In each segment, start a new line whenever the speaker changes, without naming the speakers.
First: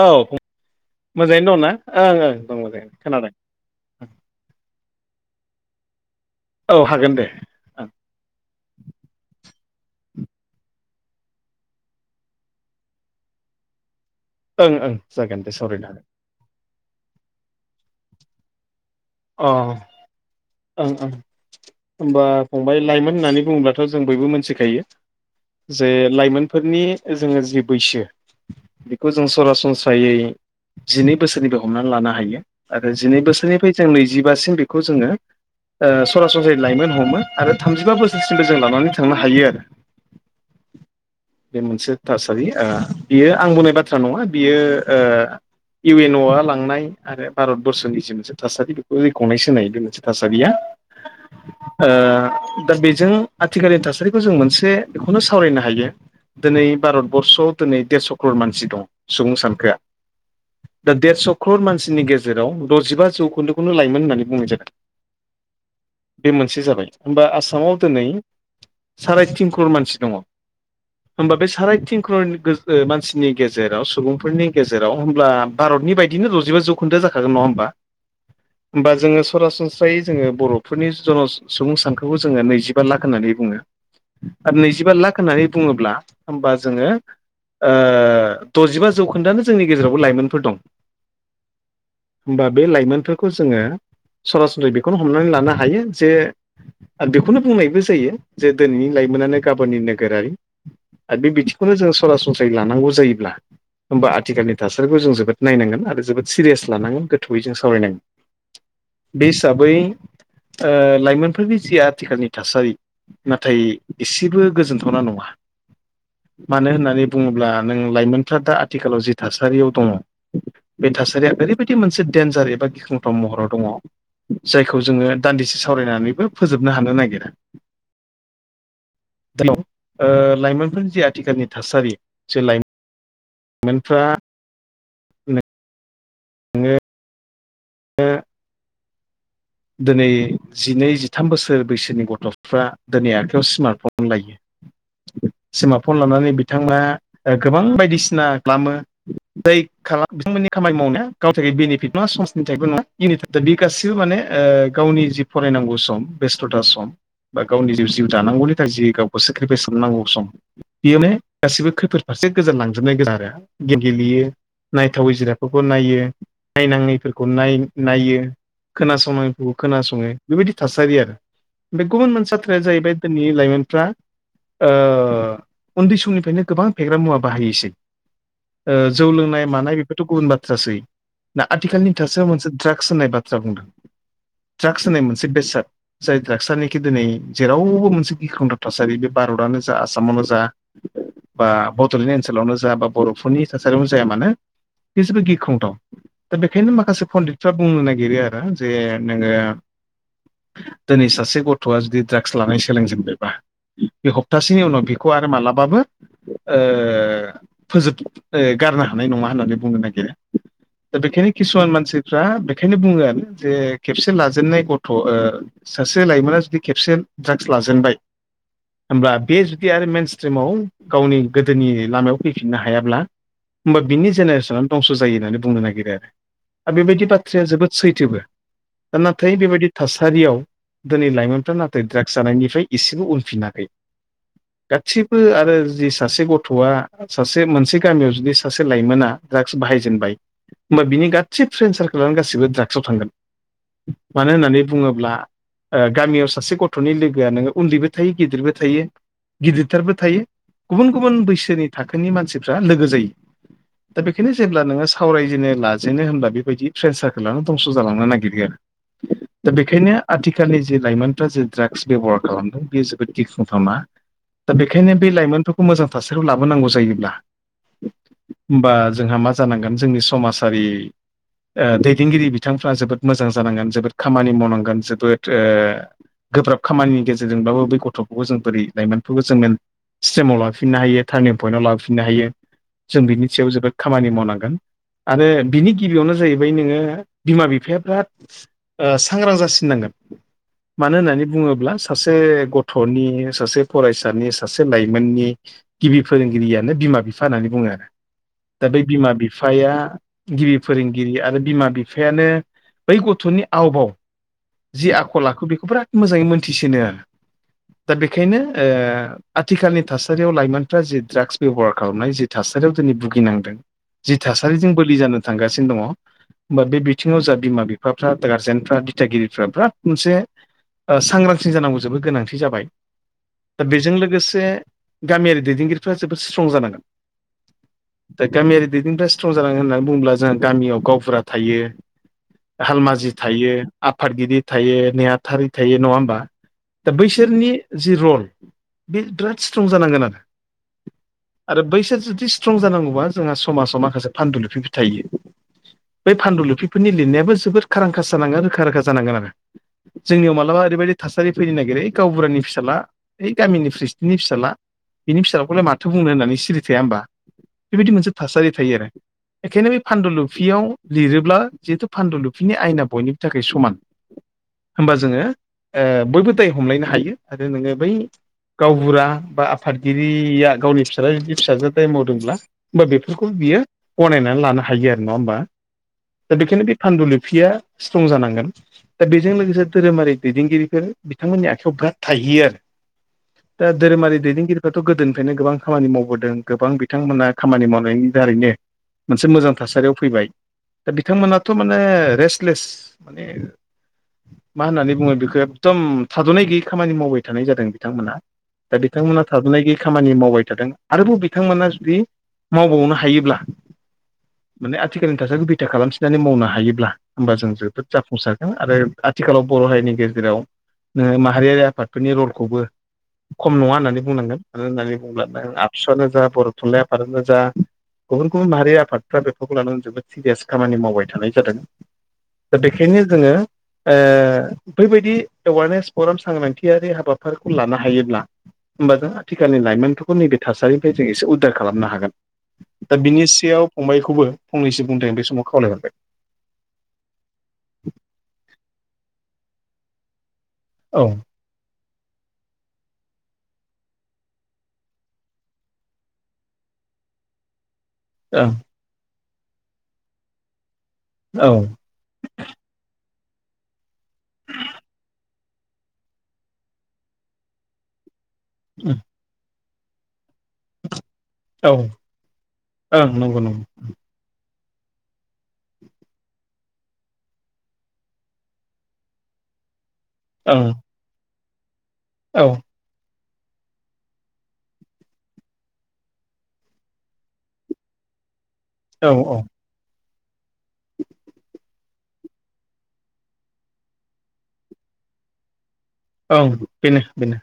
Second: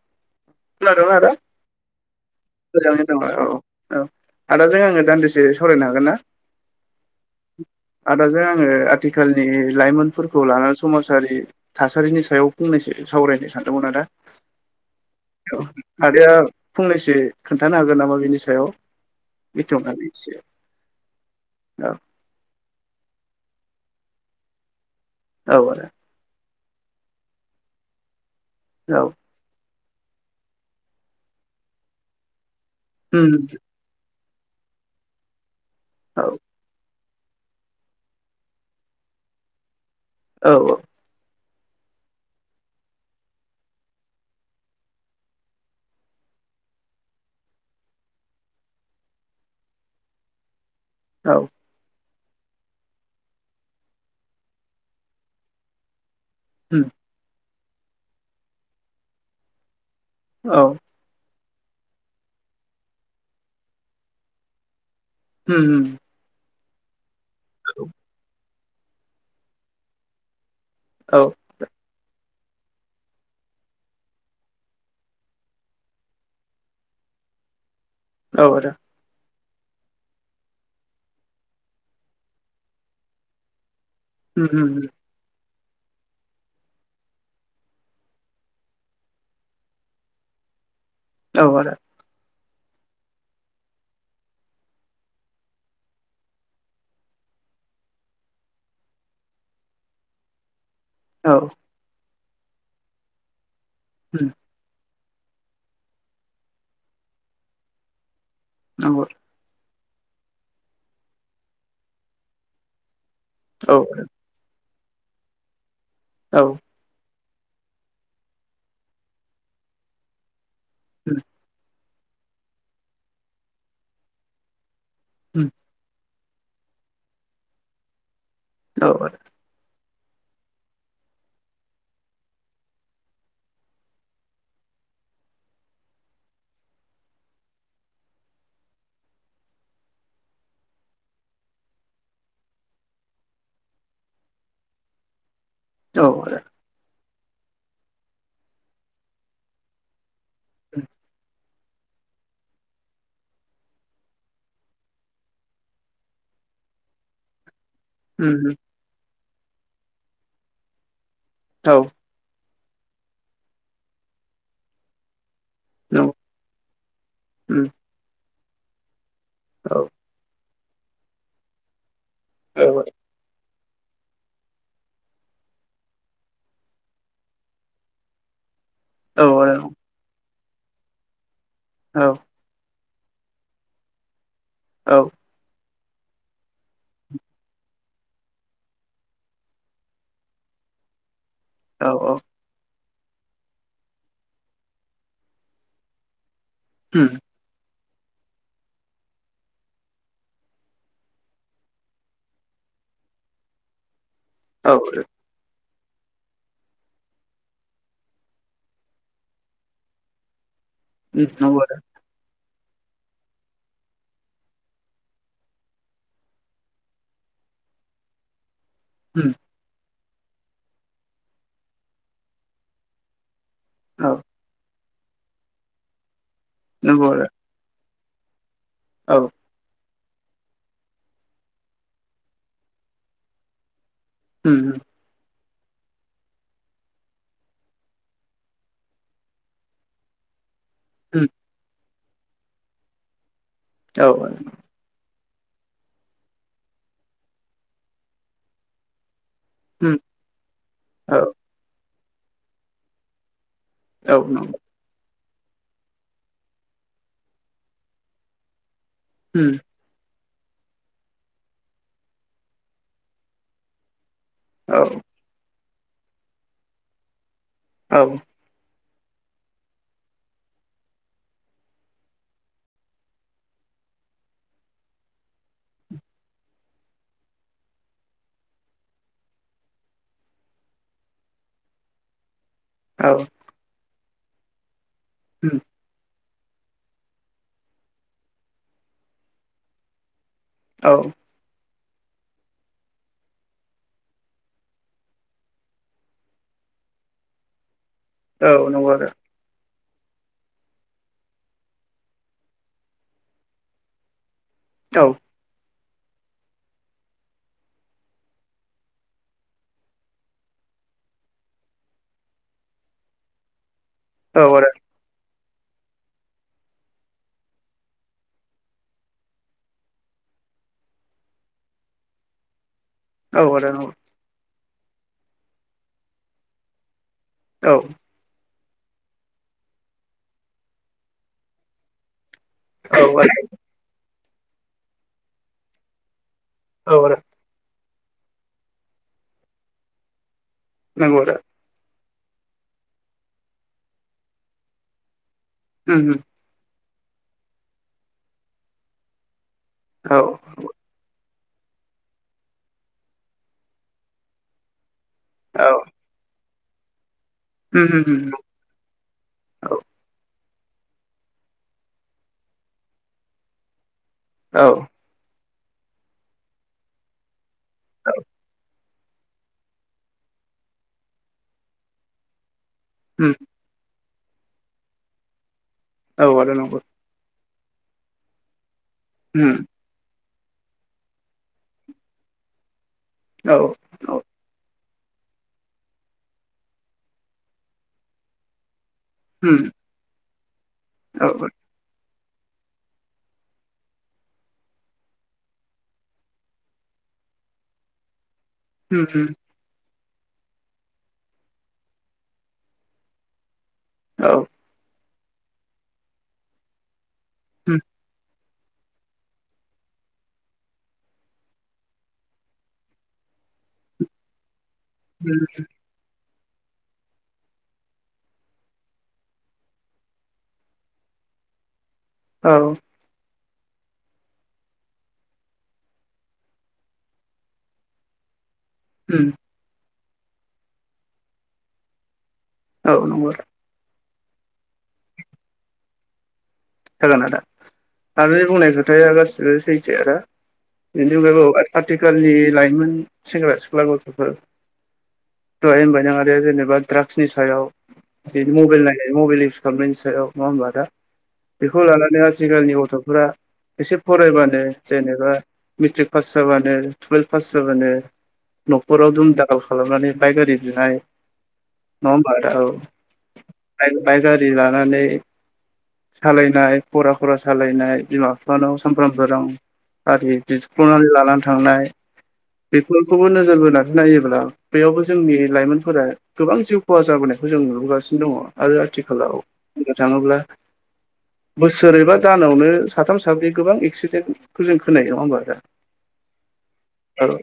औ
खोनादों आदा
मोजाङैनो दं ना? ओं ओं दङ दे
मोजाङै दङ औ
खोनादों।
औ आदाजों आङो दान्दिसे सावरायनो हागोन ना?
औ हागोन दे। ओं
आदाजों आङो आथिखालनि लाइमोनफोरखौ लाना समाजारि थासारिनि सायाव फंनैसो सावरायनो सानदोंमोन आदा।
ओं ओं जागोन
औ
दे सावरायनो हागोन।
[unintelligible] फंनैसो खोन्थानो हागोन नामा बिनि सायाव?
अ
बेखेवनानै एसे
ओं ओं
औ
होनबा फंबाय लाइमोन होननानै बुङोब्लाथ' जों बयबो मोनथिखायो
औ आदा
जे लाइमोनफोरनि जोङो जि बैसो
औ
बेखौ जों सरासनस्रायै जिनै बोसोरनिफाय हमनानै लानो हायो आरो जिनै
उम
बोसोरनिफाय जों नैजिबासिम बेखौ जोङो ओ
औ
सरासनसै लाइमोन हमो आरो थामजिबा बोसोरसिमबो जों लानानै थांनो हायो आरो।
औ औ।
बे मोनसे थासारि ओ बियो आं बुंनाय बाथ्रा नङा बियो ओ इउ एन अ आ लांनाय आरो भारतबर्स'नि सि मोनसे थासारि बेखौ रेखंनायसो होननाय बे मोनसे थासारिया।
औ।
दा बेजों आथिखालनि थासारिखौ जों मोनसे बेखौनो सावरायनो हायो दिनै
उम
भारतबर्स'आव दिनै देरस' ख्रर मानसि दं सुबुं सानखोआ।
औ।
दा देरस' क्रर मानसिनि गेजेराव द'जिबा जौखोन्दो खोन्दो लाइमोन होननानै बुंनाय जादों।
उम उम।
बे मोनसे जाबाय होमबा आसामाव दिनै साराय तिन ख'रल मानसि दङ।
औ
होमबा बे साराय तिन ख'नि मानसिनि गेजेराव सुबुंफोरनि गेजेराव होमब्ला भारतनि बायदिनो द'जिबा जौखोन्दोया जाखागोन नङा होमबा।
औ आद
बा जोङो सरासनस्रायै जोङो बर'फोरनि जन' सुबुं सानखोखौ जोङो नैजिबा लाख होननानै बुङो।
[inaudible]
आरो
उम
नैजिबा लाख होननानै बुङोब्ला होमबा जोङो ओ द'जिबा जौखोन्दआानो जोंनि गेजेरावबो लाइमोनफोर दं।
औ आदा।
होमबा बे लाइमोनफोरखौ जोङो सरासन्रै बेखौनो हमनानै लानो हायो जे आं बेखौनो बुंनायबो जायो जे दिनैनि लाइमोनानो गाबोननि नोगोरारि। आरो बे
औ
बिथिंखौनो जों सरासनस्रायै लानांगौ जायोब्ला होनबा
उम
आथिखालनि थासारिखौ जों जोबोद नायनांगोन आरो जोबोद सिरियास लानांगोन गोथौयै जों सावरायनांगोन।
नंगौ।
बे हिसाबै ओ लाइमोनफोरनि जि आथिखालनि थासारि। नाथाय
औ
एसेबो गोजोनथावना नङा।
आदा औ
मानो होननानै बुङोब्ला नों लाइमोनफ्रा दा आथिखालाव जि थासारियाव दङ बे
उम
थासारिया ओरैबायदि मोनसे डेन्जार एबा गिथावथाव महराव दङ जायखौ जोङो
उम
दान्दिसे सावरायनानैबो फोजोबनो हानो नागिरा।
औ आदा।
ओ लाइमोनफोरनि जे आथिखालनि थासारि जे लाइमोन मोनफ्रा नोङो दा दिनै जिनै जिथाम बोसोर बैसोनि गथ'फ्रा दिनै आखायाव स्मार्ट फन लायो।
[inaudible]
सिमार्टफन
औ
लानानै
आदा
बिथाङा ओ गोबां बायदिसिना खालामो जाय खालाम बिथांमोननि खामानि
उम
मावनाया गावनि थाखाय बेनिफिट नङा समाजनि थाखायबो नङा इउननि थाखाय बि गासिबो माने ओ गावनि जि फरायनांगौ सम बेस्थ'था सम बा गावनि जि जिउ
उम
दानांगौनि थाखाय जि गाव सेक्रिफाइस खालामनांगौ सम बेयोनो गासिबो
औ
खैफोद फारसे गोजानलांजोबनाय [unintelligible] गोनां आरो गेलेयो नायथावै जिरा खौबो नायो नायनाङैफोरखौ नाय-नायो खोनासंनाङै उम खोनासङो बेबायदि थासारि आरो बे गुबुन मोनसे बाथ्राया जाहैबाय दिनैनि लाइमोनफ्रा ओ उन्दै समनिफ्रायनो गोबां फेग्रा मुवा बाहायोसै। ओ जौ लोंनाय मानाय बेफोरथ' गुबुन बाथ्रासै दा आथिखालनि थासोआव मोनसे ड्राक्स होननाय बाथ्रा बुंदों ड्राक्स होननाय मोनसे बेसाद जाय द्रागसानाखि दिनै जेरावबो मोनसे गिख्रंथाव थासारि बे भारतआनो जा आसामानो जा
[inaudible]
बा बड'लेण्ड ओनसोलावनो जा बा बर'फोरनि थासारियावनो जाया मानो बेसेबो गिख्रंथाव दा बेखायनो माखासे पन्डितफ्रा बुंनो नागिरो आरो जे नोङो दिनै सासे गथ'आ जुदि ड्राग्स लानाय सोलोंजेनबायबा बे हप्तासेनि उनाव बेखौ आरो मालाबाबो ओ फोजोब ओ गारनो हानाय नङा होननानै बुंनो नागिरो। दा बेखायनो किसुमान मानसिफ्रा बेखायनो बुङो आरो जे खेबसे लाजेननाय गथ' ओ सासे लाइमोना जुदि खेबसे ड्राग्स लाजेनबाय होमब्ला बे जुदि आरो मेन स्ट्रिमाव गावनि गोदोनि लामायाव फैफिननो हायाब्ला होमबा बिनि जेनेरेसनानो दंस' जायो होननानै बुंनो नागिरो आरो। आरो बेबायदि बाथ्राया जोबोद सैथोबो। दा नाथाय बेबायदि थासारियाव दिनै लाइमोनफ्रा नाथाय ड्राग्स जानायनिफ्राय एसेबो उनफिनाखै। गासिबो आरो जि सासे गथ'आ सासे मोनसे गामियाव जुदि सासे लाइमोना ड्राग्स बाहायजेनबाय होमबा बिनि गासै फ्रेन्ड सारखोलानो गासिबो ड्राग्सआव थांगोन मानो होननानै बुङोब्ला ओ गामियाव सासे गथ'नि लोगोआ नोङो उन्दैबो थायो गिदिरबो थायो। गिदिरथारबो थायो गुबुन गुबुन बैसोनि थाखोनि मानसिफ्रा लोगो जायो। दा बेखायनो जेब्ला नोंङो सावरायजेनो लाजेनो होनब्ला बेबायदि ट्रेन्स सारखोलानो दंस' जालांनो नागिरो आरो। दा बेखायनो आथिखालनि जे लाइमोनफ्रा जे ड्रागस बेब'हार खालामदों बेयो जोबोद गिख्रंथावना। दा बेखायनो बे लाइमोनफोरखौ मोजां थासारियाव लाबोनांगौ जायोब्ला
औ।
होमबा जोंहा मा जानांगोन जोंनि समाजारि ओ दैदेनगिरि बिथांफ्रा जोबोद मोजां जानांगोन जोबोद खामानि मावनांगोन जोबोद ओ गोब्राब खामानिनि गेजेरजोंब्लाबो बै गथ'फोरखौबो जों बोरै लाइमोनफोरखौ जों स्ट्रिमाव लाफिननो हायो टार्निं पइन्टआव लाफिननो हायो। जों बिनि सायाव जोबोद खामानि मावनांगोन आरो बिनि गिबियावनो जाहैबाय नोंङो बिमा बिफाया बिराद ओ सांग्रां जासिननांगोन मानो होननानै बुङोब्ला सासे गथ'नि सासे फरायसानि सासे लाइमोननि गिबि फोरोंगिरियानो बिमा बिफा होननानै बुङो आरो। दा बे बिमा बिफाया गिबि फोरोंगिरि आरो बिमा बिफ फायानो बै गथ'नि आवबाव जि आखल आखु बेखौ बिराद मोजाङै मोनथिसिनो आरो दा बेखायनो ओ आथिखालनि थासारियाव लाइमोनफ्रा जि ड्राग्स बेब'हार खालामनाय जि थासारियाव दिनै बुगिनांदों जि थासारिजों बोलि जानो थांगासिनो दङ। होमबा बे बिथिंङाव जा बिमा बिफाफ्रा गारजेनफ्रा दिथागिरिफ्रा बिराद मोनसे ओ सांग्रांथि जानांगौ जोबोद गोनांथि जाबाय। दा बेजों लोगोसे गामियारि दैदेनगिरिफ्रा जोबोद स्ट्रं जानांगोन।
औ।
दा गामियारि दैदेनफ्रा स्ट्रं जानांगोन होननानै बुङोब्ला जोंहा गामियाव गावबुरा थायो। हालमाजि थायो आफादगिरि थायो नेहाथारि थायो नङा होमबा? दा बैसोरनि जि रल बे बिराद स्ट्रं जानांगोन आरो।
नंगौ आदा।
आरो बैसोर जुदि स्ट्रं जानांगौबा जोंहा समाजाव माखासे फानदुुलिफिबो थायो। बै फान्दुलुफिफोरनि लिरनायाबो जोबोद खारांखास जानांगोन रोखा रोखा जानांगोन आरो। जोंनियाव मालाबा ओरैबायदि थासारि फैनो नागिरो ओइ गावबुरानि फिसाला ओइ गामिनि फ्रिसिदेन्टनि फिसाला बिनि फिसाखौलाय माथो बुंनो होननानै सिरि थाया होमबा बेबायदि मोनसे थासारि थायो आरो। बेखायनो बे फान्दुलुफियाव लिरोब्ला जिहेतु फान्दुलुफिनि आयेना बयनिबो थाखाय समान। होमबा जोंङो ओ बयबो दाय हमलायनो हायो आरो नोंङो बै गाव गुरा बा आफादगिरिया गावनि फिसाज्लाया जुदि फिसाजो दाय मावदोंब्ला होमबा बेफोरखौ बियो गनायनानै लानो हायो आरो नङा होमबा? दा बेखायनो बे फान्दुलुफिया स्ट्रं जानांगोन दा बेजों लोगोसे धोरोमारि दैदेनगिरिफोर बिथांमोननि आखायाव बिराद थाहैयो आरो दा धोरोमारि दैदेनगिरि बेथ' गोदोनिफ्रायनो गोबां खामानि मावबोदों गोबां बिथांमोना खामानि मावनायनि दारैनो मोनसे मोजां थासारियाव फैबाय। दा बिथांमोनाथ' माने रेस्तलेस माने मा होननानै बुङो बेखौ एखदम थाद'नाय गैयै खामानि मावबाय थानाय जादों बिथांमोना। दा बिथांमोनहा थाबोनाय गि खामानि मावबाय थादों आरोबाव बिथांमोना जुदि मावबावनो हायोब्ला
औ
माने आथिखालनि थासारिखौ बिथा खालामफिननानै मावनो हायोब्ला होमबा जों जोबोद जाफुंसार आरो आथिखालाव बर' हारिनि गेजेराव नोङो माहारियारि आफादफोरनि रलखौबो खम नङा होननानै बुंनांगोन मानो होननानै बुंङोब्ला आबसुवानो जा बर' थुनलाइ आफादानो जा गुबुन गुबुन माहारि आफादफ्रा बेफोरखौ लानानै जोबोद सिरियास खामानि मावबाय थानाय जादों
औ
दा बेखायनो जोङो ओ बैबायदि एवारनेस प्रग्राम सांग्रांथियारि हाबाफारिखौ लानो हायोब्ला होमबा जों
उम
आथिखालनि लाइमोनफोरखौ नैबे थासारिनिफ्राय जों एसे उदार खालामनो हागोन
औ
दा बिनि
नंगौ
सायाव फंबायखौबो फंनैसो बुंनो थाखाय बे माव खावलाय हरबाय।
जागोन आदा आदाया बुंनाय खोथाया गासिबो सैथो आदा
औ
बिनि अनगायैबो आथिखालनि लाइमोन सेंग्रा सिख्ला गथ'फोर दहाय होनबायना आदाया जेनबा द्राग्सनि सायाव बिनो मबाइल नायनानै मबाइल इउस खालामनायनि सायाव नङा होमबा आदा?
ओं
बेखौ लानानै आथिखालनि गथ'फोरा एसे फरायबानो जेनेबा मिट्रिक पास जाबानो टुवेल्भ पास जाबानो न'खराव जुम दाखाल खालामनानै बाइक आरि [unintelligible] नङा
औ
होमबा आदा
ओं नंगौ नंगौ
औ बाइ गारि लानानै सालायनाय खरा खरा सालायनाय बिमा फिफानाव सानफ्रामबो रां गारि
ओं
बिख्ल'नानै लानानै थांनाय
औ।
बेफोरखौबो नोजोर बोनानै नायोब्ला बेयावबो जोंनि लाइमोनफोरा गोबां जिउ खहा जाबोनायखौ जों नुबोगासिनो दङ आरो
औ
आथिखालाव
औ
बुंनो थाङोब्ला बोसोरैबा दानावनो साथाम साब्रै गोबां एक्सिडेन्टखौ जों खोनायो नङा होनोमबा नोंथां?
ओं बेनो
औ
बेनो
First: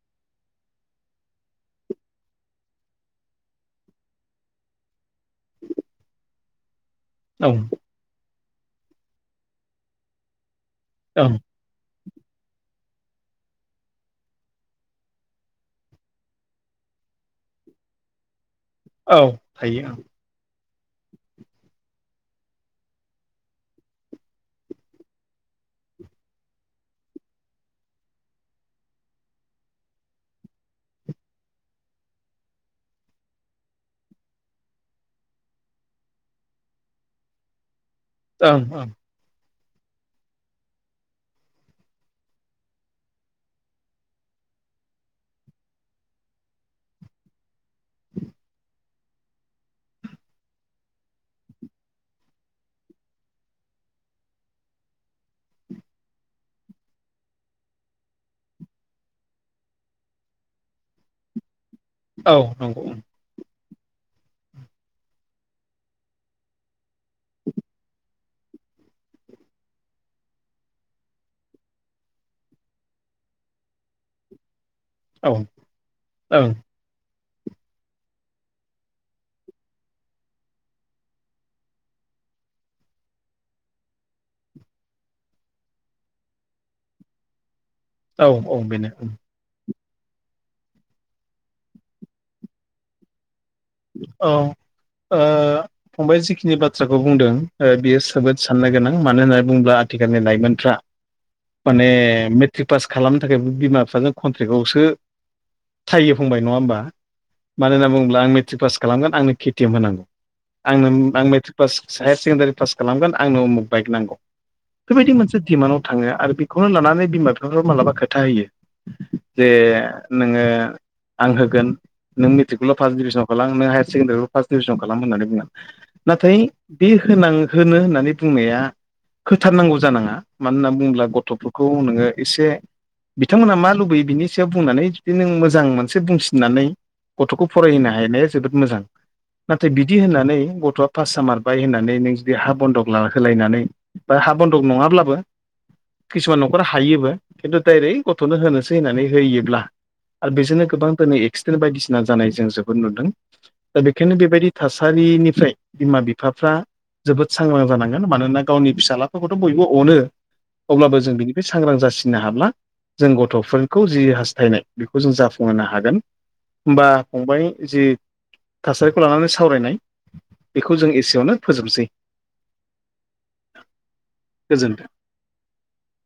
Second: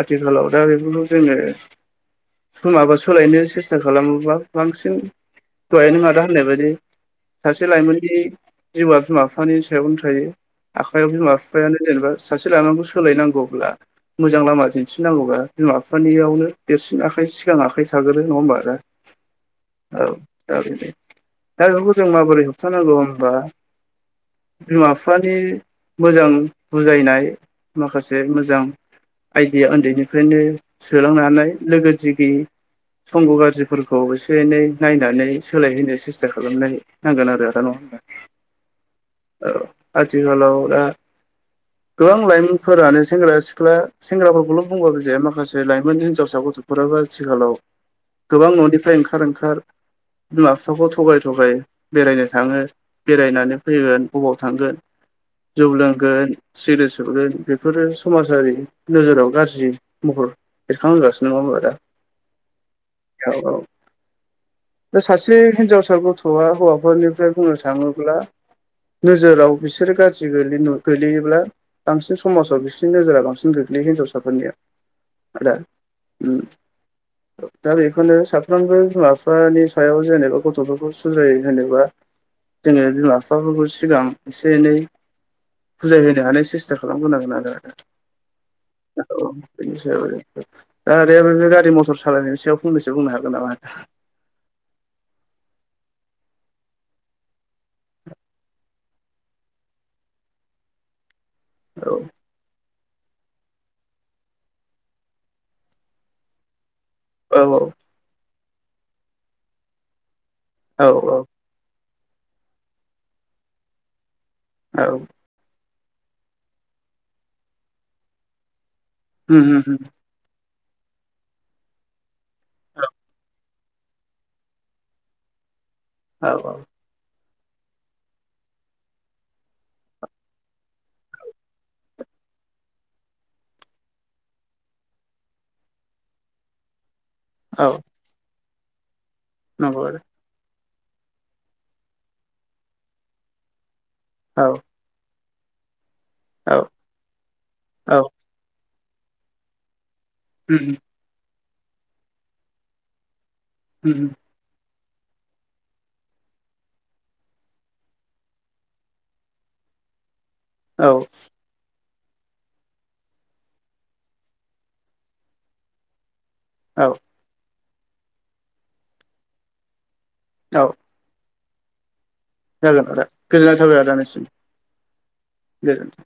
आथिखालाव दा बेफोरखौ जोङो समाबो सोलायनो सेस्था खालामोबा बांसिन दहाय नों आदा होननाय बायदि
ओं
सासे लाइमोननि जिउआ बिमा बिफानि सायावनो थायो आखयाव
ओं
बिमा बिफायानो जेनेबा सासे लानांगौ सोलायनांगौब्ला मोजां लामा दिन्थिनांगौबा बिमा बिफानियावनो देरसिन आखाइ सिगां आखाइ थाग्रो नङा होमबा?
औ थायो
औ दा बिदि दा बेफोर जों माबोरै होबथानांगौ होनबा बिमा बिफानि मोजां बुजायनाय माखासे मोजां आयदिया उन्दैनिफ्रायनो सोलांनानै लोगो दिगि संग' गाज्रिफोरखौ एसे एनै नायनानै सोलायहोनो सेस्था खालामनाय नांगोन आरो [unintelligible]
ओं ओं
औ आथिखालावाव दा गोबां लाइमोनफोरानो सेंग्रा सिख्ला सेंग्राफोरखौल' बुंबाबो जाया माखासे लाइमोन हिनजावसा गथ' फाबो आथिखालाव गोबां न'निफ्राय ओंखार ओंखार बिमा बिफाखौ थगाय थगाय बेरायनो थाङो बेरायनानै फैगोन बबाव थांगोन जौ लोंगोन सिग्रेत सोबगोन बेफोरो समाजारि नोजोराव गाज्रि महर बेरखांहोगासिनो नङा होमबा आदा?
औ नंगौ।
औ औ दा सासे हिनजावसा गथ'आ हौवाफोरनिफ्राय बुंनो थांङोब्ला नोजोराव बिसोरो गाज्रि गोलैनो गोलैयोब्ला बांसिन समाजाव बिसिरनि नोजोरा बांसिन गोग्लैयो हिनजावसाफोरनिया
औ
[unintelligible] उम
ओं
दा बेखौनो साफ्रोमबो बिमा बिफानि सायाव जेनेबा गथ'फोरखौ सुजायो होनोबा जोङो बिमा बिफाफोरखौ सिगां एसे एनै [unintelligible] होनो हानाय सेस्था खालामग्रोनांगोन
औ औ बेनो
आरो औ बेनि सायावनो दा आदायाबो बे गारि मथर सालायनायनि सायाव फंनैसो बुंनो हागोन नामा
औ ओ फंबाय जिखिनि बाथ्राखौ बुंदों ओ बियो जोबोद साननो गोनां मानो होननानै बुङोब्ला आथिखालनि लाइमोनफ्रा
[inaudible]
माने
औ
मि ट्रि पास खालामनो थाखायबो बिमा बिफाजों कन्ट्रेक्टआवसो थायो फंबाय नङा होमबा
औ
मानो होनना बुङोब्ला आं मेट्रिक पास खालामगोन आंनो केटिएम होनांगौ
औ
आंनो
औ
आं matric pass higher secondary pass खालामगोन आंनो उमुक बाइक नांगौ
औ
बेबायदि मोनसे दिमान्डआव थाङो आरो बे खौनो लानानै बिमा बिफाफोरा मालाबा खोथा होयो
उम
जे
उम उम
नोङो आं होगोन नों मेट्रिकखौल' फार्स्ट डिभिसनाव [unintelligible] नों हायार सेकेनदारि फार्स्ट डिभिजन खालाम होननानै बुङो
औ
नाथाय
औ
बे होनां होनो होननानै बुंनाया होथारनांगौ जानाङा मानो होनना बुङोब्ला गथ'फोरखौ नोङो एसे बिथांमोनहा मा लुबैयो बिनि सायाव बुंनानै जुदि नों मोजां मोनसे बुंसिननानै गथ'खौ
औ
फरायहोनो हानाया जोबोद मोजां नाथाय
नंगौ
बिदि
आदा
होननानै गथ'आ पास जामारबाय होननानै नों जुदि हा बन्दक लाहोलायनानै बा हा
औ
बन्दक नङाब्लाबो किसुमान
औ
नखरा हायोबो खिन्थु दाइरेक
औ
ग' क्ट'नो होनोसै होननानै होयोब्ला आरो
उम
बेजोंनो गोबां दिनै एक्सिडेन्ट बायदिसिना जानाय जों जोब नुदों दा
उम
बेखायनो
उम
बेबायदि थासारिनिफ्राय बिमा बिफाफ्रा जोबोद सांग्रां जानांगोन मानोना गावनि फिसाज्लाफोरखौथ' बयबो अनो
औ
अब्लाबो जों बिनि बे सांग्रां जासिनो हाब्ला जों गथ'फोरखौ जि हास्थायनाय बेखौ जों जाफुंहोनो हागोन होमबा
औ
फंबाइ जि थासारिखौ लानानै सावरायनाय
औ
बेखौ जों एसेयावनो फोजोबसै
जागोन आदा गोजोननाय थाबाय आदा नैसिम
गोजोन्थों
गोजोन